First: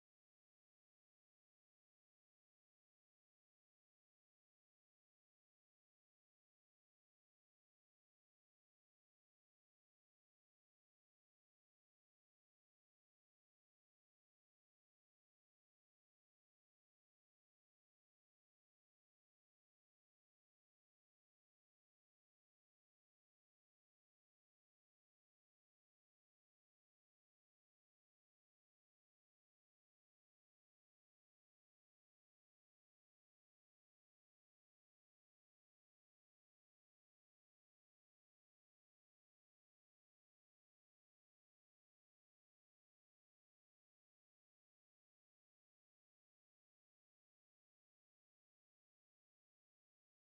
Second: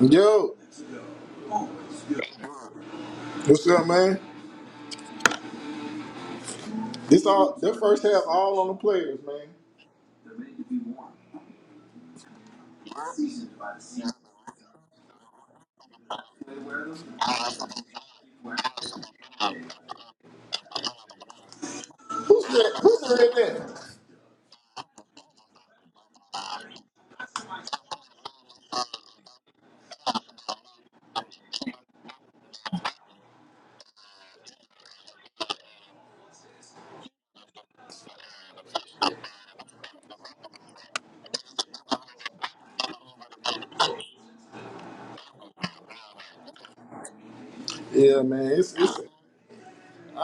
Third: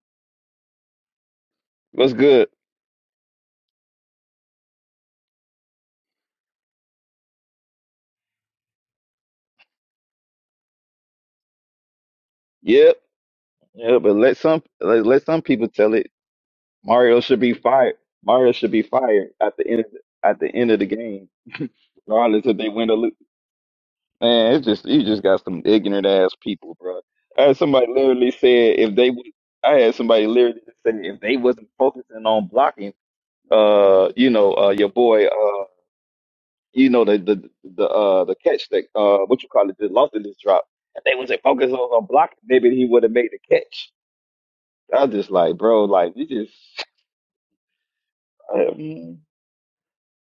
Yo, What's good? what's up, man? This all their first half all on the players, man. Yep, yeah, but let some let, let some people tell it. Mario should be fired. Mario should be fired at the end of the, at the end of the game, Who regardless if they said win or who lose. said that? Man, it's just you just got some ignorant ass people, bro. I had somebody literally said if they would. I had somebody literally say if they wasn't focusing on blocking, uh, you know, uh, your boy, uh, you know, the the the uh the catch that uh what you call it, the lost in this drop. If they wasn't focused on, on blocking, maybe he would have made the catch. I just like, bro, like you just, Yeah, man. It's it's Mhm.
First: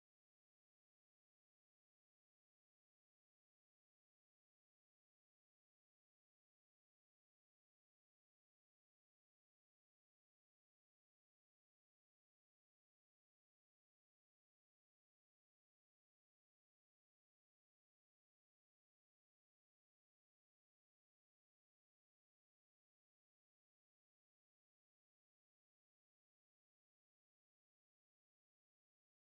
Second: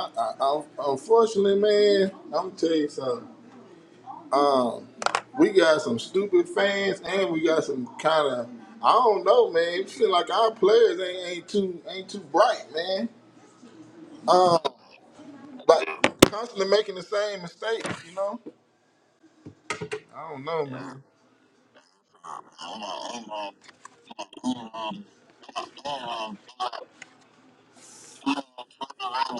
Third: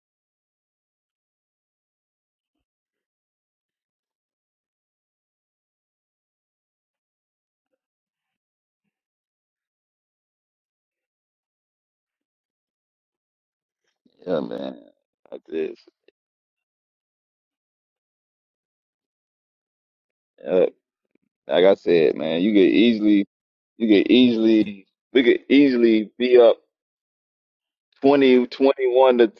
I, I, unfortunately, man. I'm gonna tell you something. Uh, we got some stupid fans, and we got some kind of I don't know, man. It feel like our players ain't ain't too ain't too bright, man. yeah, man. I just, Like constantly making the same mistakes, you know. I don't know, uh, man. like I said, man, you could easily, you could easily, we could easily be up 20, 21 to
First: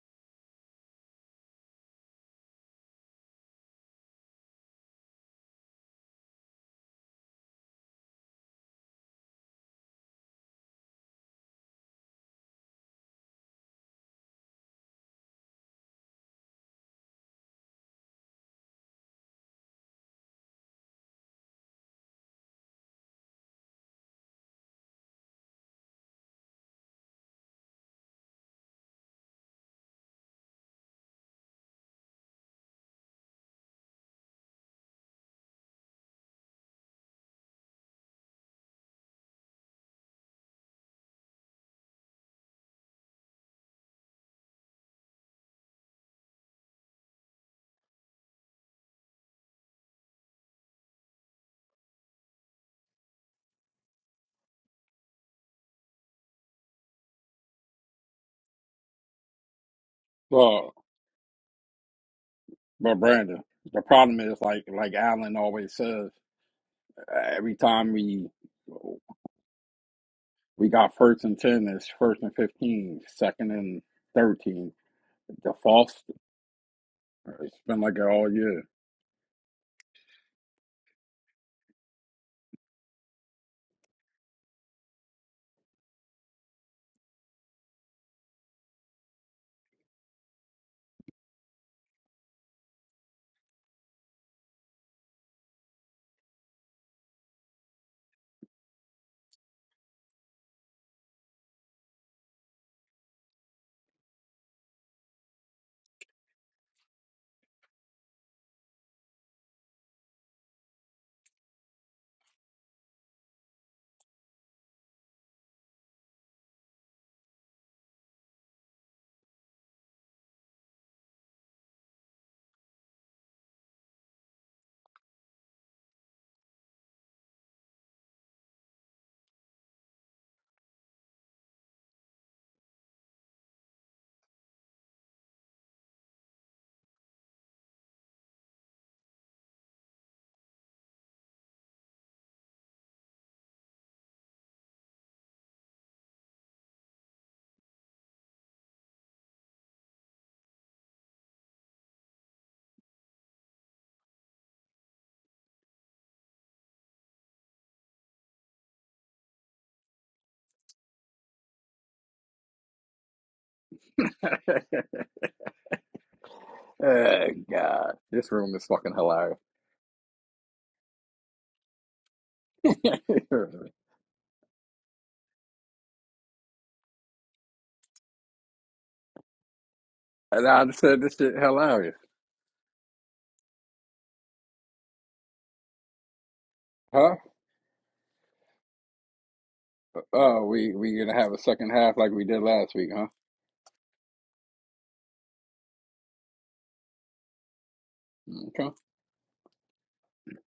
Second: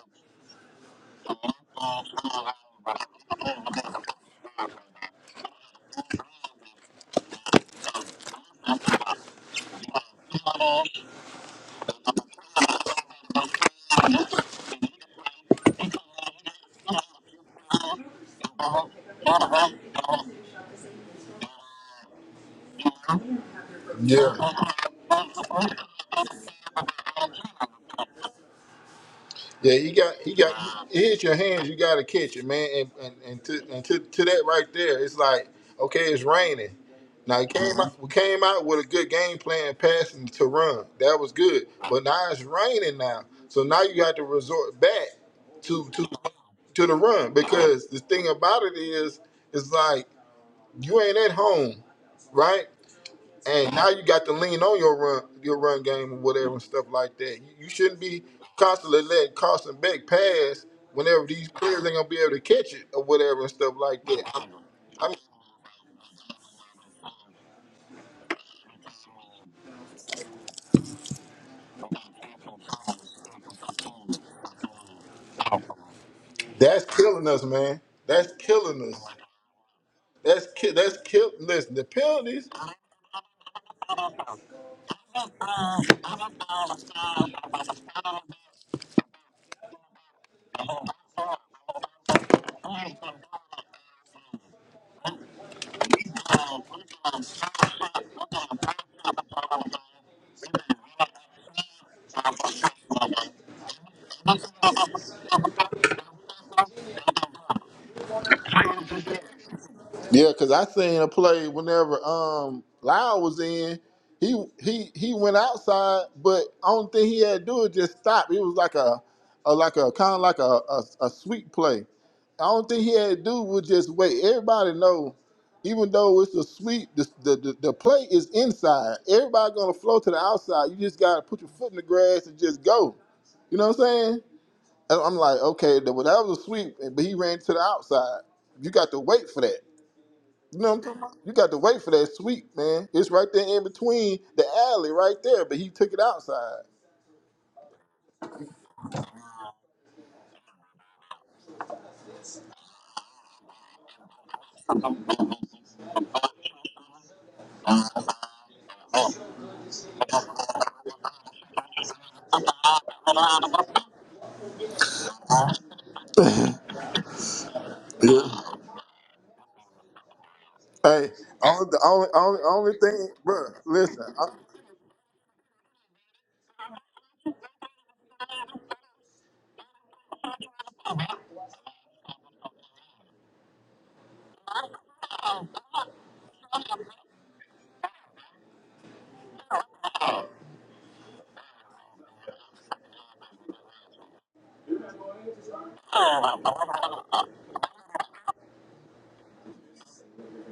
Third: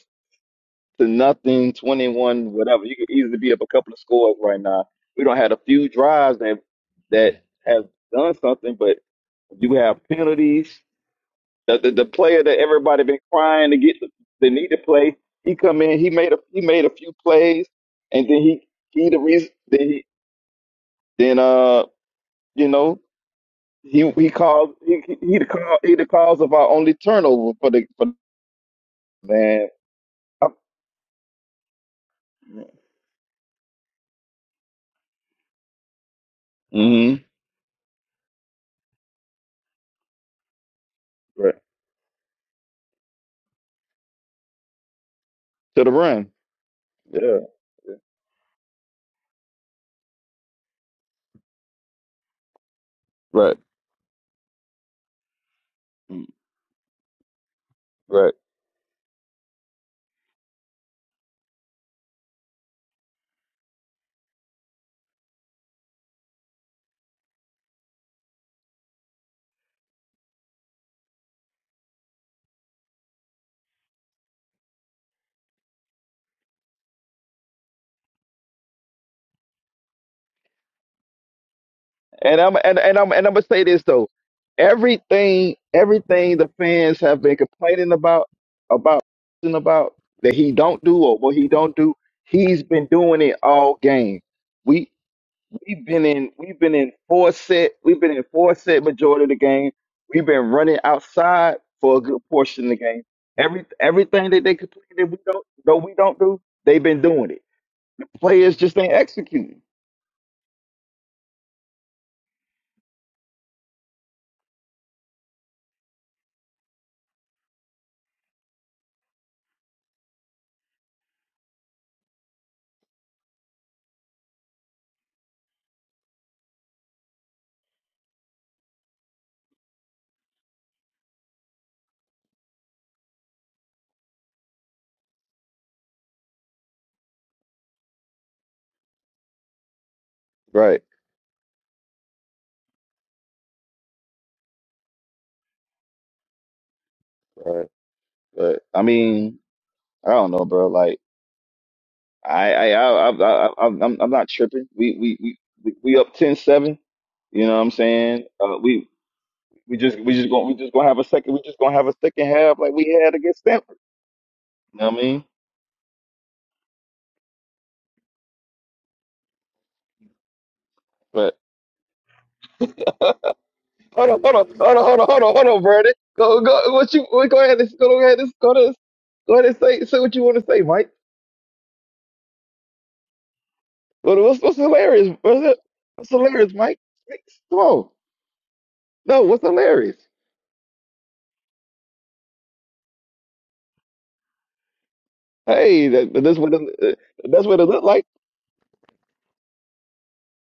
to nothing, 21, whatever. You could easily be up a couple of scores right now. We don't have a few drives that that have done something, but you have penalties. The, the the player that everybody been crying to get they need to play. He come in. He made a he made a few plays, and then he he the reason. Then he then uh you know he he Yeah, caused he he he the cause he the cause of our only turnover for the for man. yeah. You got, you got. He hit your hands. You got to catch it, man. And and, and, to, and to, to that right there, it's like okay, it's raining. Mm-hmm. Now it came out, we came out with a good game plan, passing to run. That was Right good. But now it's raining now, so now you got to resort back to to the to run. to the run Yeah. because the thing about it is, it's like you ain't at home, right? Right. and now you got to lean on your run your run game or Mm. whatever and stuff like that. You, you shouldn't be Right. constantly letting Carson Beck pass Well, whenever these players ain't gonna be able to catch it but or whatever Brandon, and stuff the like problem that. is I, like like I mean, Alan always says, every time we we got first and ten, it's first and fifteen, second and thirteen. The false, that's killing us, it's man. been like it That's all year. killing us. That's ki- that's kill. Listen, the And penalties. I'm and, and I'm and I'm gonna say this though. Everything everything the fans have been complaining about about and about that he don't do or what he don't do, he's been doing it all game. We we've been in we've been in four set we've been in four set majority of the game. We've been running outside for a good portion of the game. Every everything that they complain that we don't though we don't do, they've been doing it. Players just ain't executing. Yeah, cause I seen a play whenever um Lyle was in, he he he went outside, but only thing he had to do was just stop. It was like a, a like a kind of like a, a a sweep play. I don't think he had to do was just wait. Everybody know, even though it's a sweep, the the, the, the play is inside. Everybody gonna flow to the outside. You just gotta put your foot in the grass and just go. You know what I'm saying? And I'm like, okay, that well, that was a sweep, but he ran to the outside. You got to wait for that. You know what Right, I'm talking about? You got to wait for that sweep, man. It's right there in between the alley, right there. But he took it outside. right, right. I mean I don't know, bro. Like I, I, I, I, I I- I'm, I'm not tripping. We, we, we, we we up ten seven. You know what I'm saying? Uh, we, we just, we just gonna, we just gonna have a second. We just gonna have a second half like we had against Stanford. You know what I mean? oh, God, this room is fucking hilarious. Hey, But only, the only, only, only thing, bro. hold Listen, on, I, hold on, hold on, hold on, hold on, hold on, Brandon. Go, go. What you? What, go ahead. and- Go ahead. and- Go to. Go ahead and say, say what you want and to say, I just Mike. said this shit hilarious, What, what's, what's hilarious? What's, it- what's hilarious, Mike? huh? Come on. No, what's hilarious? Oh, we we gonna have a second half like we did last week, huh? Hey, that, that's what it, that's what it looked like. Mm, Okay.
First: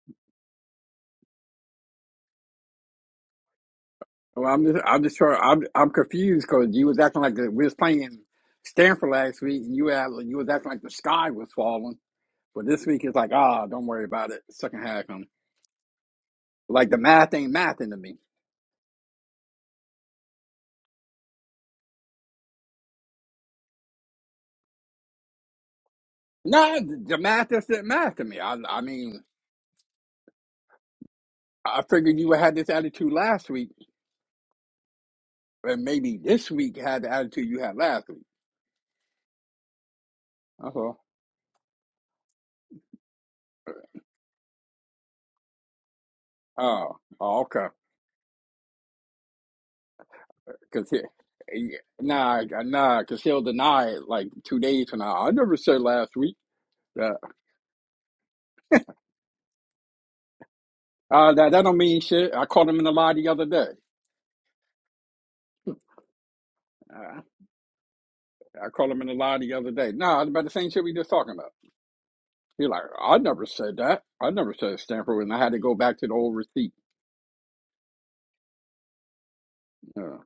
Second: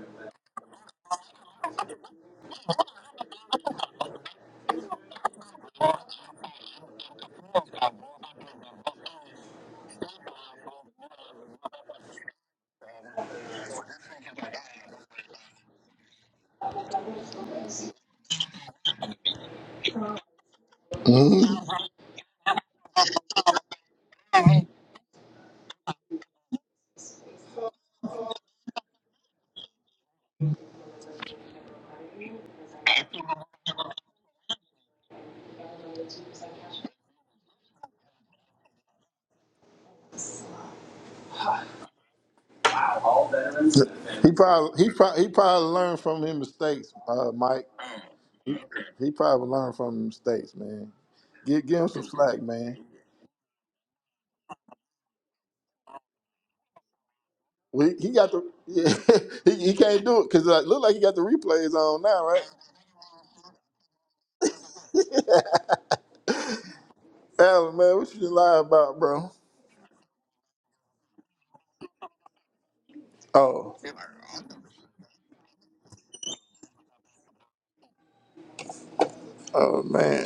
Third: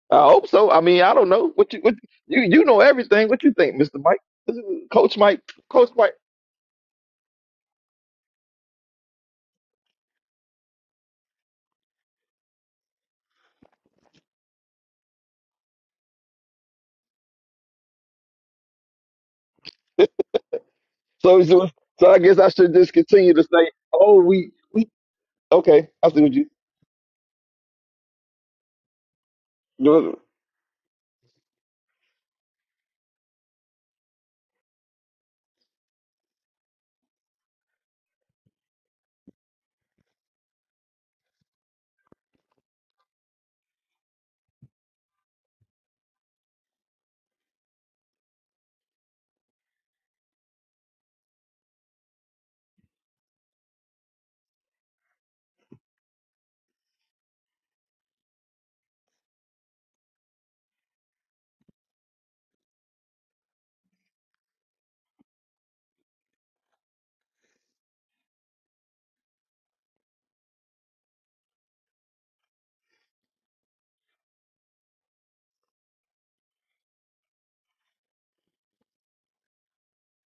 I hope so. I mean, I don't know what you what you you know everything. What you think, Mister Mike, Well, I'm just, I'm just Coach trying. Mike, I'm, Coach I'm Mike? confused because you was acting like the, we was playing Stanford last week, and you had, you was acting like the sky was falling. But this week it's like, ah, don't worry about it. Second half coming. Like the math ain't mathing to me. So Mhm. so so I guess I should just continue to say, oh, we we okay. I see what you No, the the math is not math to me. I, I mean, do. I figured you had this attitude last week, and maybe this week had the attitude you had last week. That's all. he probably, he probably, he probably learned from his mistakes, Oh, uh, oh, okay. Mike. He, he probably learned from his mistakes, man. Because Give, give him some slack, nah, man. nah, because he'll deny it like two days from now. I never said last week. We, he got the, yeah, he, he can't do it because it look like he got the Uh, that that replays don't on mean now, shit. I right? called him in a lie the other day. Uh, Alan, man, what you lying I called about, him in a bro? lie the other day. No, about the same shit we just talking about. He like, I never Oh. said that. I never said Stanford, and I had to go back to the old receipt. Oh Uh, man.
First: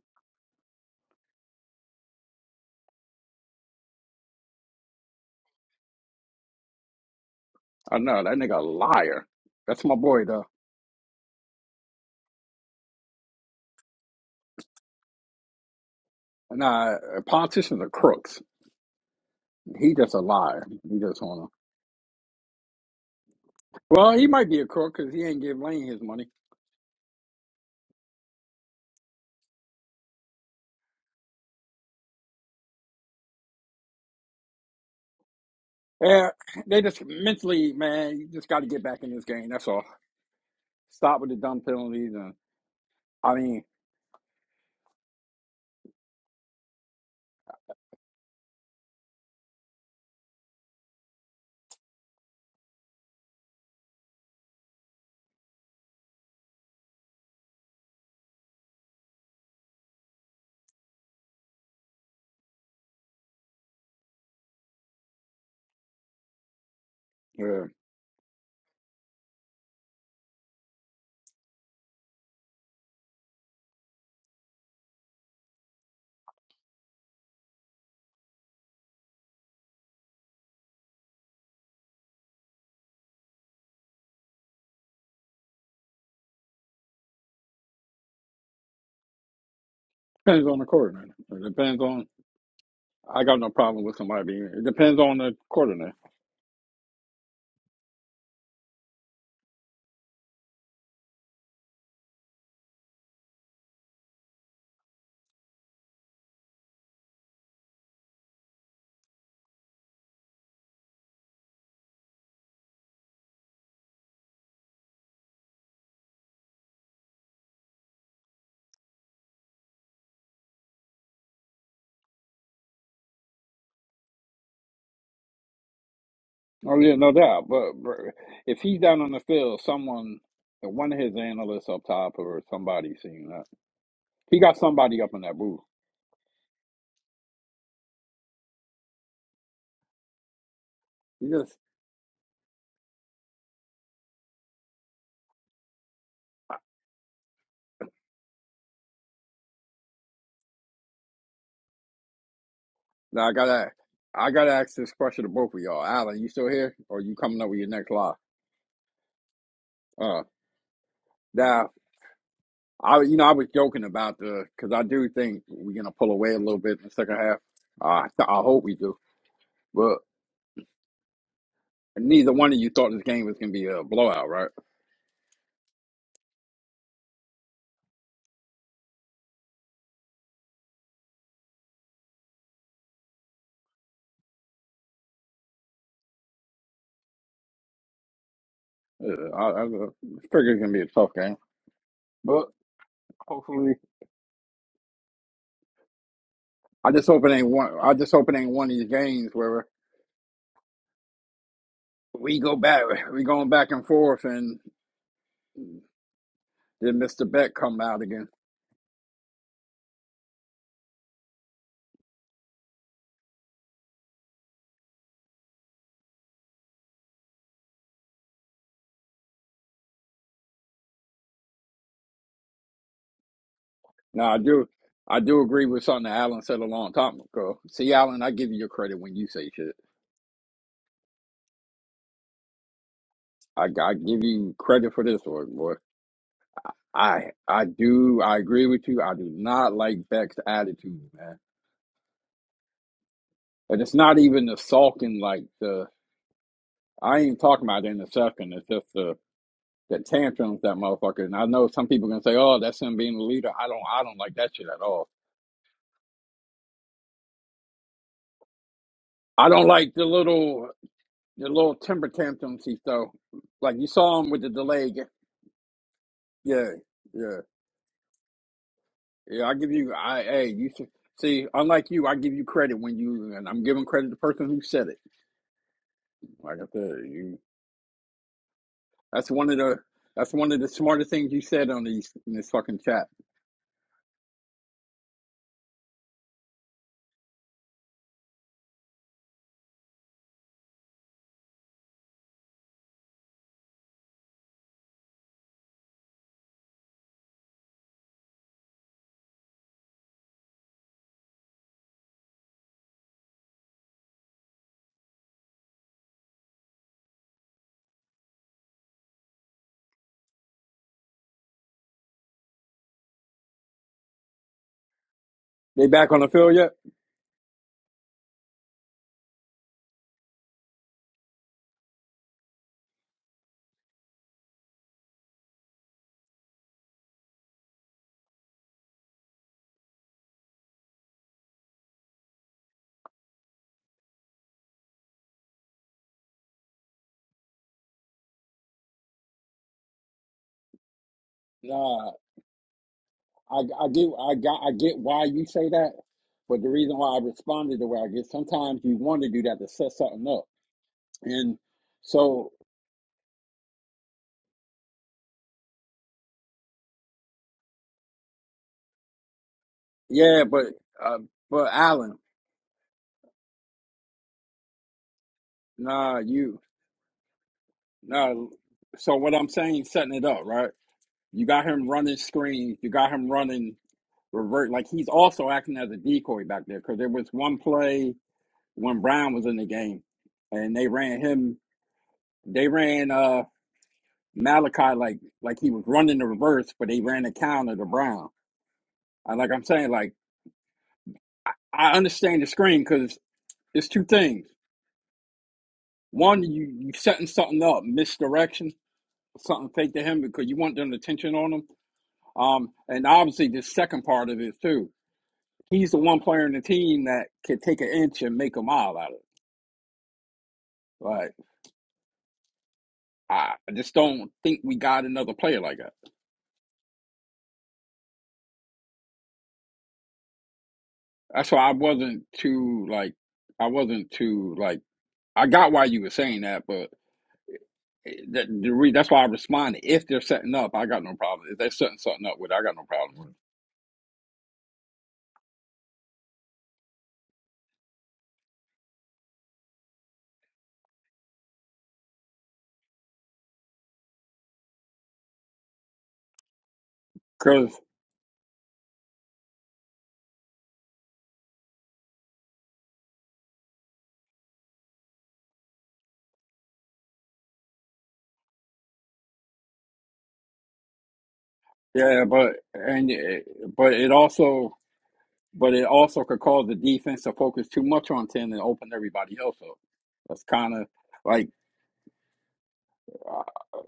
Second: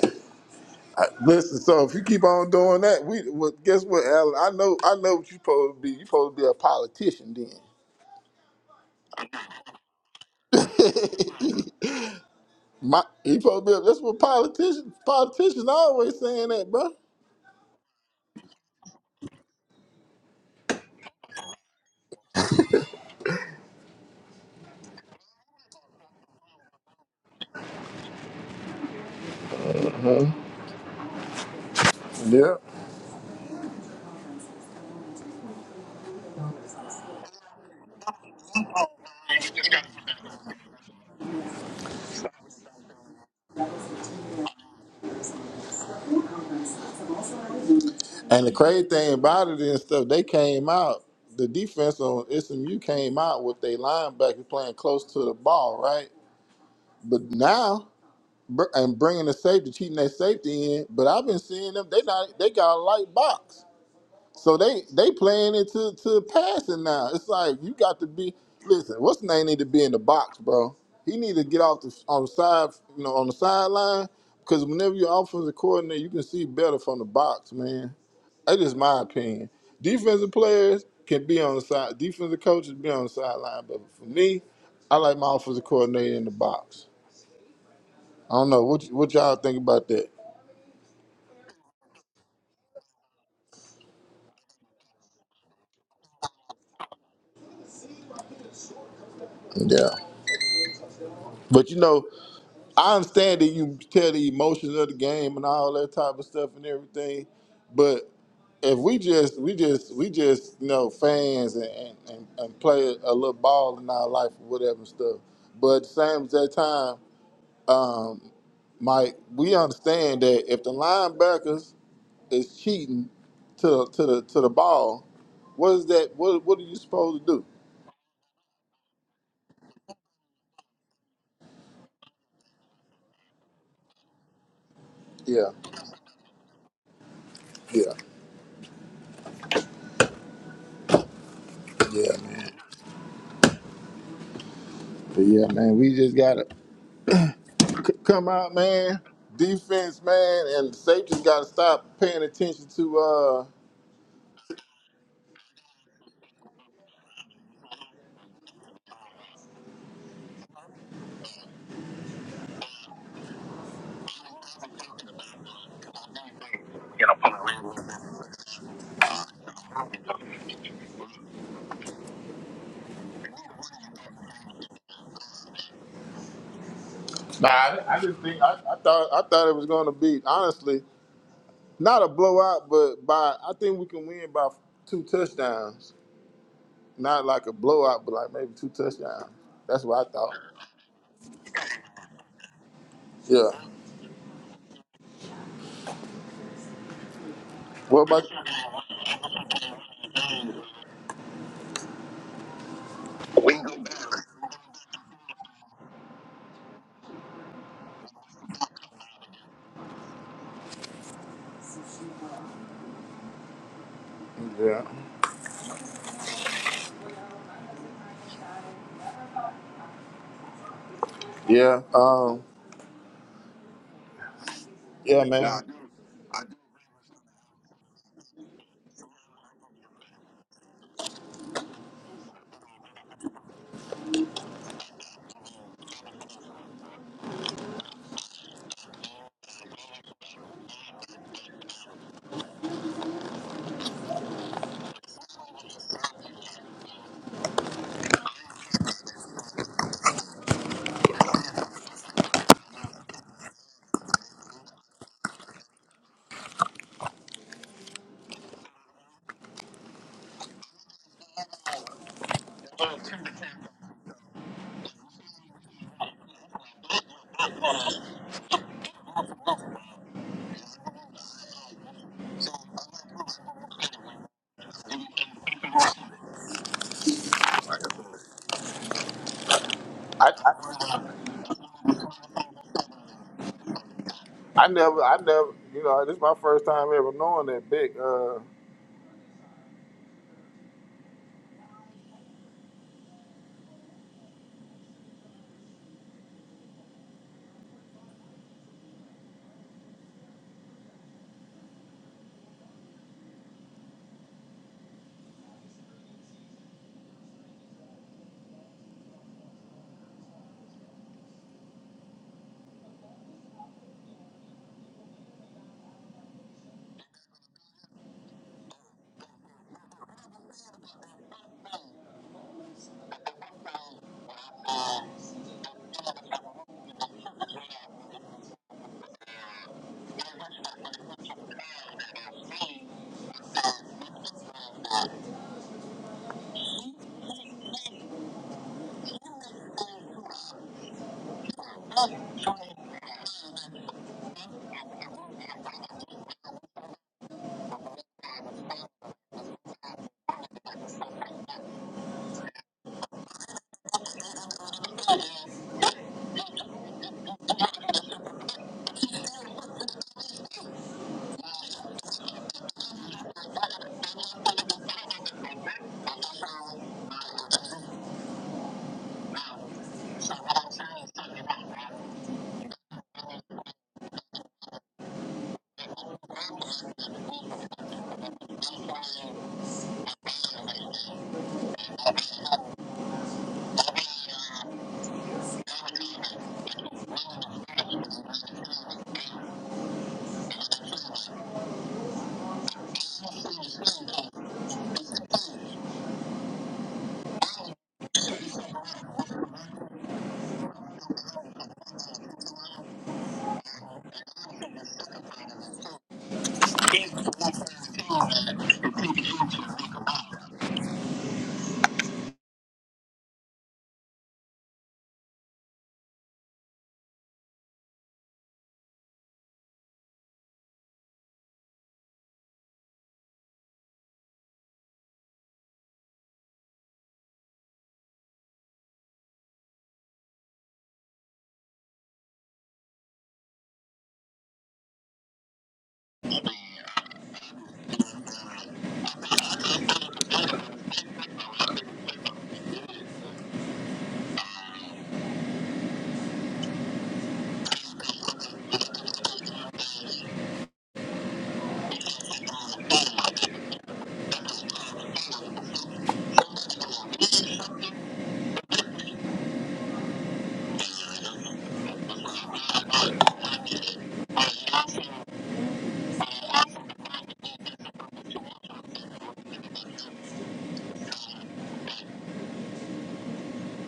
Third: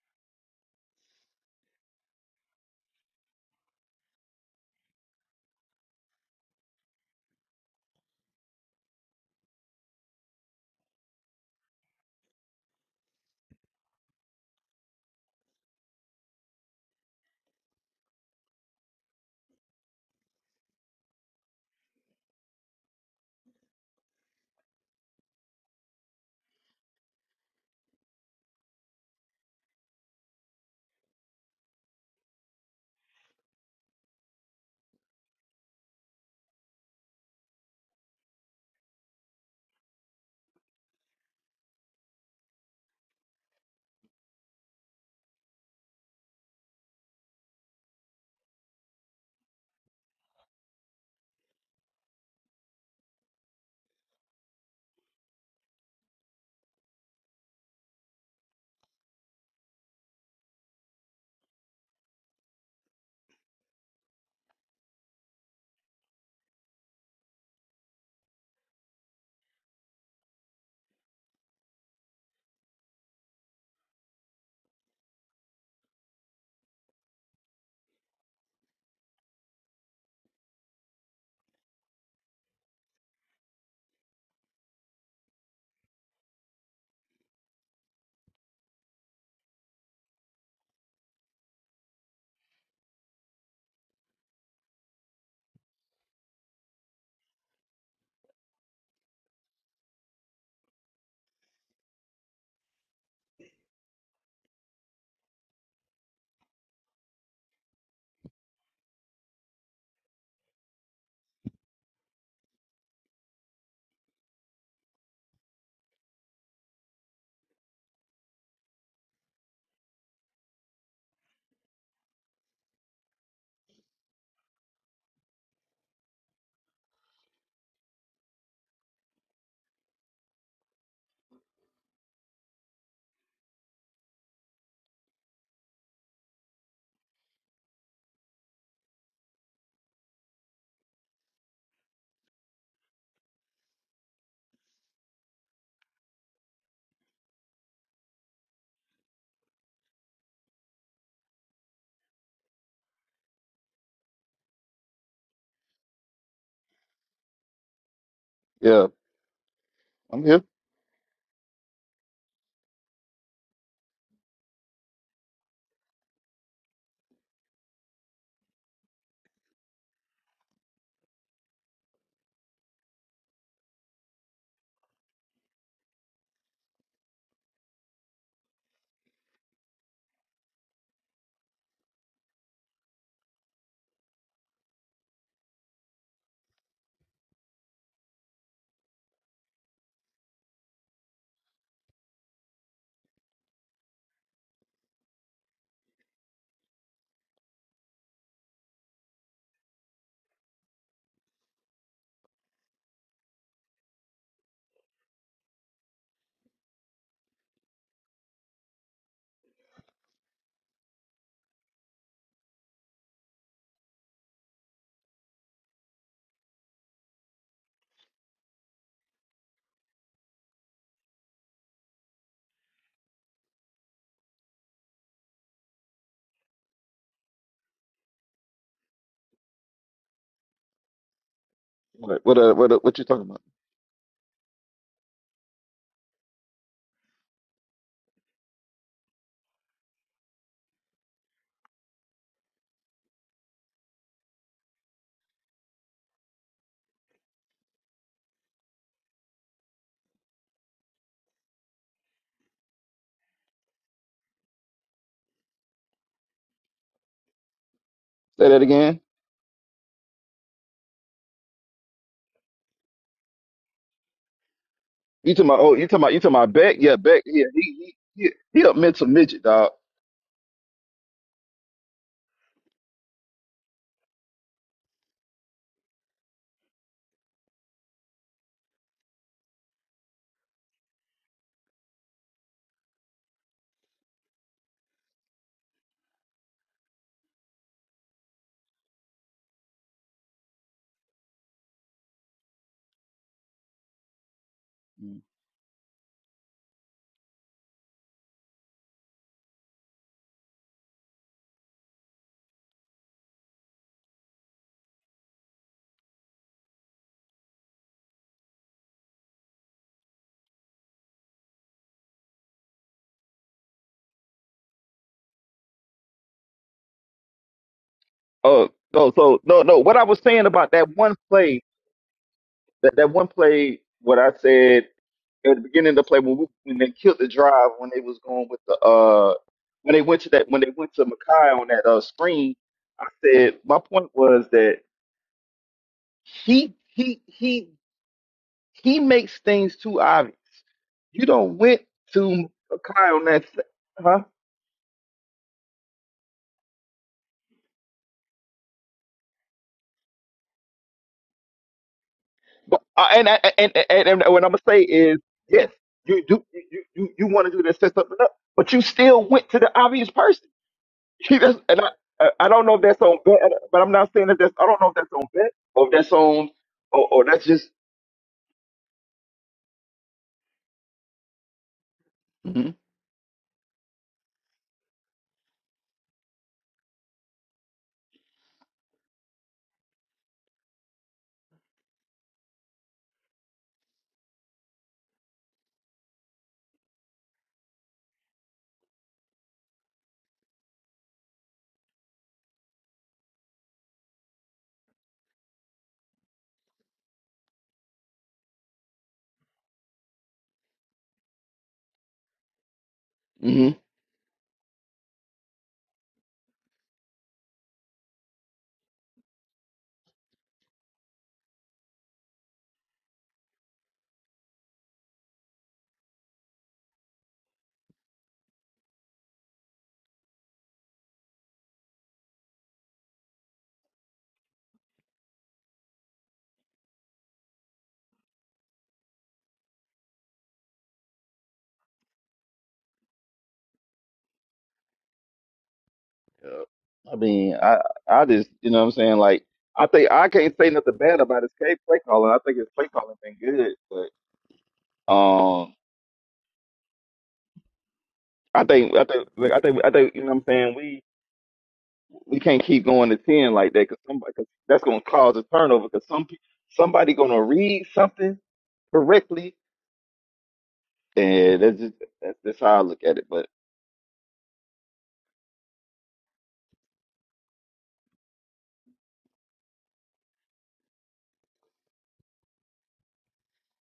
I, listen, so if you keep on doing that, we well, guess what, Alan? I know I know what you supposed to be. You supposed to be a politician then. I know that nigga a liar. That's my boy though. My you supposed to be a, that's what politicians politicians always saying that, bro. Nah, politicians are crooks. He just a liar. He just wanna. Well, he might be a crook because he ain't give Lane his money. Yeah. Yeah, they just mentally, man. You just got to get back in this game. That's all. Stop with the dumb penalties, and I mean, And the crazy thing about it and stuff, they came out, the defense on SMU came out with their linebackers playing close to the ball, right? But now, br- and bringing the safety, cheating that safety in, but I've been seeing them, they not, they got a light box. So they they playing it to to passing now. It's like yeah. you got to be listen. What's the name need to be in the box, bro? He need to get off the on the side, you know, on the sideline because whenever your offensive coordinator, you can see better from the box, man. That's just my opinion. Defensive players can be on the side. Defensive coaches be on the sideline, but for me, I like my offensive coordinator in the box. I don't know what y- what y'all think about that. Depends on the coordinator. It depends on. I got no problem with somebody being. It depends on the coordinator. Yeah, but you know. I understand that you tell the emotions of the game and all that type of stuff and everything, but if we just we just we just you know fans and and, and, and play a little ball in our life or whatever and stuff, but at the same as that time, Mike, we understand that if the linebackers is cheating to the to the to the ball, what is that? What what are you Oh yeah, no supposed to do? doubt. But, but if he's down on the field, someone, one of his analysts up top or somebody seen that. He got somebody up in that Yeah, booth. yeah, He just. yeah, man. But yeah, man, we just got to C- come out, man. Defense, man, and safety's got to stop paying attention to. Now I uh gotta. I gotta ask this question to both of y'all. Alan, you still here, or you coming up with your next lie? Yeah, Uh, I'm here. now I, you know, I was joking about the because I do think we're gonna pull away a little bit in the second half. Uh, I hope we do, but. And neither one of you thought this game was going to be a blowout, right? Nah, I, I just think I, I thought I thought it was going to be honestly not a blowout, but by I think we can win by two touchdowns. Not like a blowout, but like maybe two Yeah, touchdowns. I, I That's what I thought. figured it's going to be a tough game, but Yeah. hopefully, I just hope it ain't one. I What just about? hope it ain't one of these games where we go back, we going back and forth, and then Mr. Beck come out again. you? Yeah. Yeah. Um. Now I do, I Yeah, do man. agree with something that Alan said a long time ago. See, Alan, I give you your credit when you say shit. What what uh, what, uh, what you talking about? I, I give you credit for this one, boy. I I do I agree with you. I do not like Beck's attitude, man. And it's not even the sulking, like the I ain't talking about the interception. It's just the the tantrums that motherfucker. And I know some people gonna say, "Oh, that's him being a leader." I don't I don't like that shit at all. Say that again. I don't like the little the little temper tantrums he throw. Like you saw him with the delay. ga- You talking about? Oh, you talking about? You talking about Yeah, Beck? Yeah, Beck. yeah, Yeah, he he he, he a mental midget, yeah. I give dog. you I hey you should. See, unlike you, I give you credit when you, and I'm giving credit to the person who said it. Like I said, you. That's one of the I, that's one of the I smartest things you said on these in this fucking chat. I never I never you know this is my first time ever knowing that big. Uh, They back on the field yet? Oh, no, so no, no. What I was saying about that one play. That that one play, what I said at the beginning of the play when we, when they killed the drive when they was going with the uh when they went to that when they went to Makai on that uh screen, I said my point was that he he he he makes things too obvious. You don't went Nah, to Makai on that, I s- I get huh? I got I get why you say that, but the reason why I responded the way I did, sometimes you want to do that to set something up, and so But uh, and, I- and and and what I'm gonna say is yes, you do you you you want to do that set something up, but you still went to the obvious yeah, person. but uh, He does, but and I, Alan, I I don't know if that's on bet, but I'm not saying that that's. I don't know if that's on bet or if that's nah, on, you or, or that's just. nah. So what I'm saying, setting it up, right? You got him running hmm screens, you got him running revert, like he's also acting as a decoy back there because there was one play when Brown was in the game, and they ran him. They ran uh Malachi like like he was running the reverse, but they ran the counter to Brown. I, like I'm saying, like I understand the screen because it's two things. One, you you setting something up, misdirection, something fake to him because you want them attention on him. Um, and obviously the hmm second part of it too. He's the one player in the team that can take an inch and make a mile out of it. Like I I just don't think we got another player like that. That's why I wasn't too like I wasn't too like I got why you were saying that, but eh, that the re, that's why I responded. If they're setting up, I got no problem. If they're setting something up with, it, I got no problem with. it. I mean, I, I just, you know, what I'm saying, like, I think I can't say nothing bad about his play play calling. I think his play calling been good, but um, Cause I think, I think, like, I think, I think, you know, what I'm saying, we we can't keep going to ten like that because somebody, cause that's gonna cause a turnover because some pe- somebody gonna read something correctly, and that's just yeah, that's, but that's how I look and at it, it- but. but it also but it also could cause the defense to focus too much on ten and open everybody else up. That's kind of like uh,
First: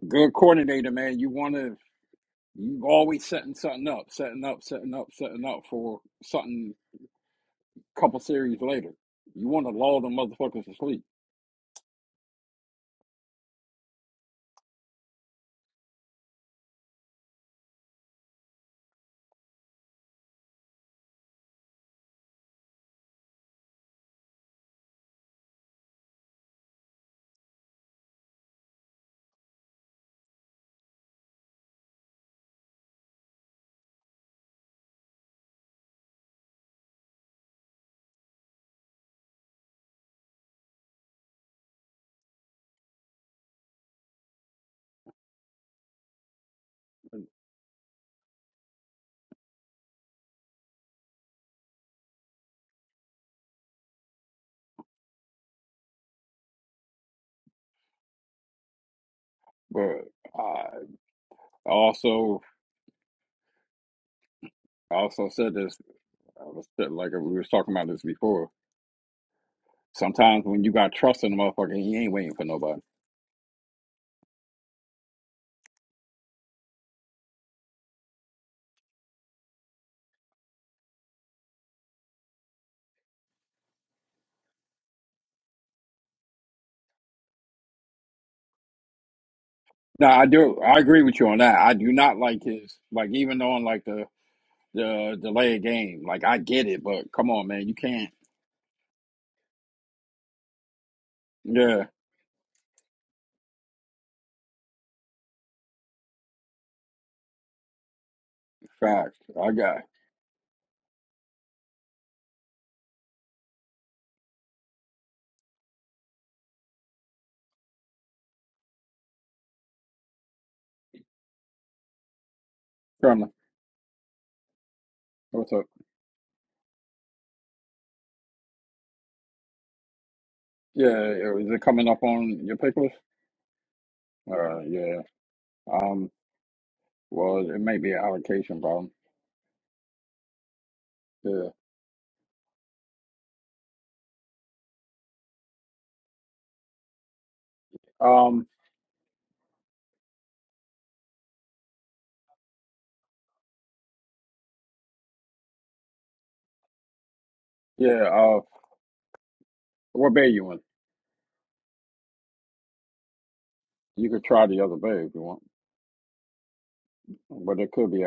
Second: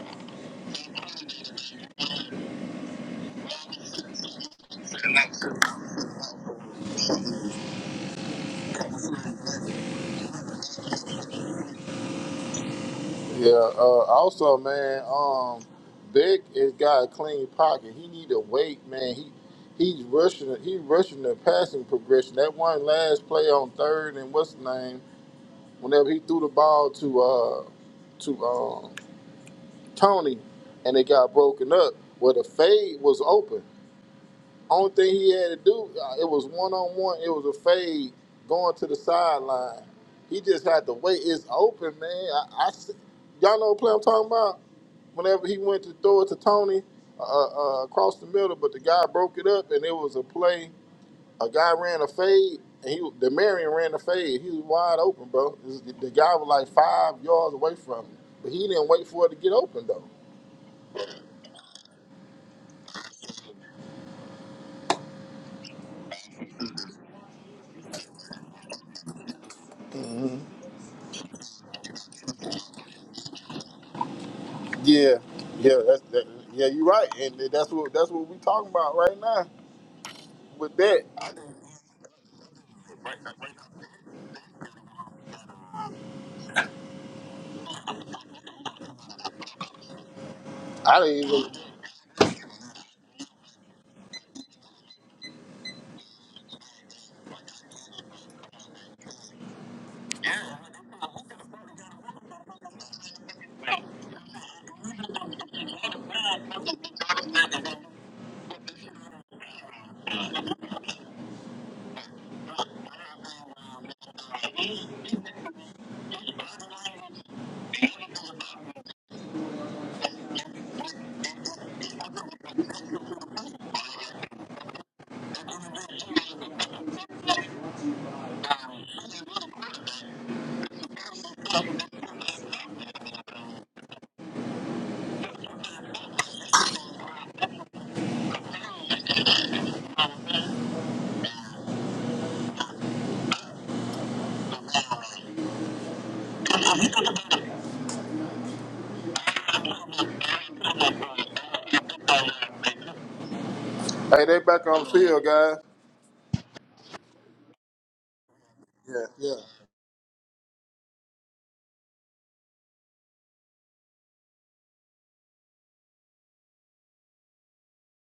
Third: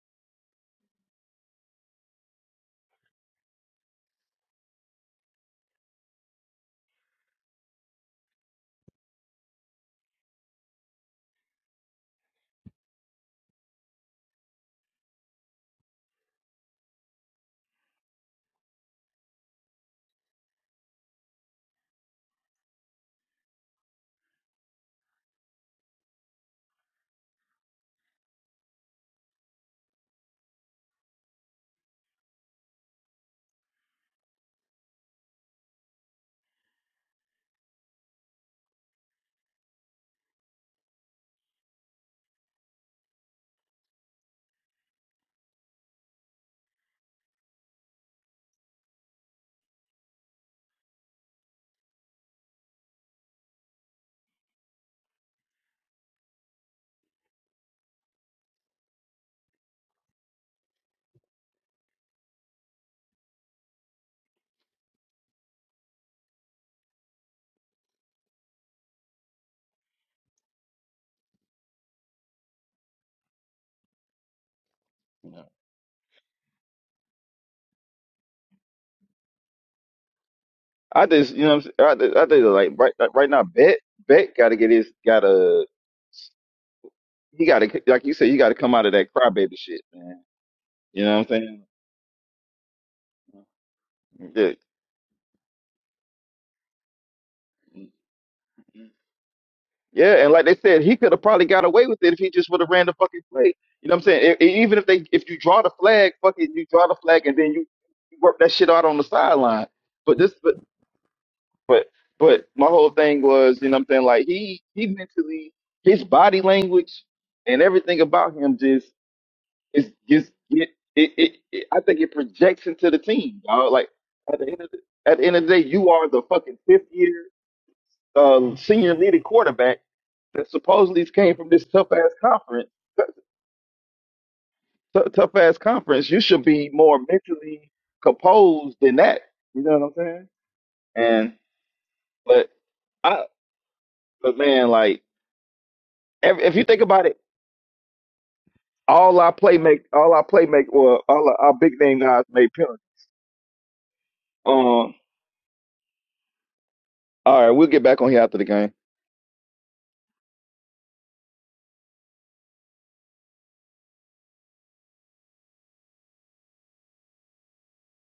good coordinator, man. You want to You always setting something up, setting up, setting up, setting up for something a couple series later. You want to lull them motherfuckers to sleep. Yeah. Uh, also, man, um, Beck has got a clean pocket. He need to wait, man. He he's rushing. He rushing the passing progression. That one last play on third and what's the name? Whenever he threw the ball to uh to um Tony, and it got broken up. Well, the fade was open. Only thing he had to do, uh, it was one on one. It was a fade going to the sideline. He just had to wait. It's open, man. I, I see- y'all know what play I'm talking about. Whenever he went to throw it to Tony uh, uh, uh, across the middle, but the guy broke it up, and it was a play. A guy ran a fade, and he the Marion ran a fade. He was wide open, bro. This- The guy was like five yards away from him, but he didn't wait for it to get open But though. I also I also said this I was like we was talking about this before. Sometimes when you got trust in a motherfucker, he ain't waiting for nobody. Yeah, yeah, that's that, yeah. You're right, and that's what that's what we talking about right now. With that, I just, you know, what I'm saying? I, I think like right, like, right now, Bet, Bet got to get his, got to, he got to, like you said, you got to come out of that crybaby shit, No, man. I do. I I agree You know with what you didn't I'm on even. that. saying? I do not like his like even on like the Yeah, the delay of game. Like I get it, but come on, man, you can't. yeah, and like they said, he could have probably got Yeah, away with it if he just would have ran the fucking play. You know what I'm saying? E- e- even if they, if you draw the flag, fuck it, you draw the flag, and then you, you work that shit out on the facts. I sideline. got But this, but, but, but my whole thing was, you know what I'm saying? Like he, he mentally, his body language and everything about him just It's just it, it, it, it- I think it projects into the Colonel. team, dog. Like at the end of the, at the end of the What's day, up? you are the fucking fifth year um, senior leading quarterback that Yeah, supposedly yeah, came is from it this coming tough up ass on your conference. pick list? Uh, yeah. Tough ass Um, conference. You should be more well, it mentally may be an allocation composed problem. than that. You know what I'm saying? And Yeah. but I but man, like every, if you think about it, Um, all our play make all our play make well all our, our big name guys made penalties. Hey, they back on Um. field, guys. All right, we'll get back yeah. on here after Uh, the game. Yeah, yeah. what bay you in? You could try the other bay if you want, but it could be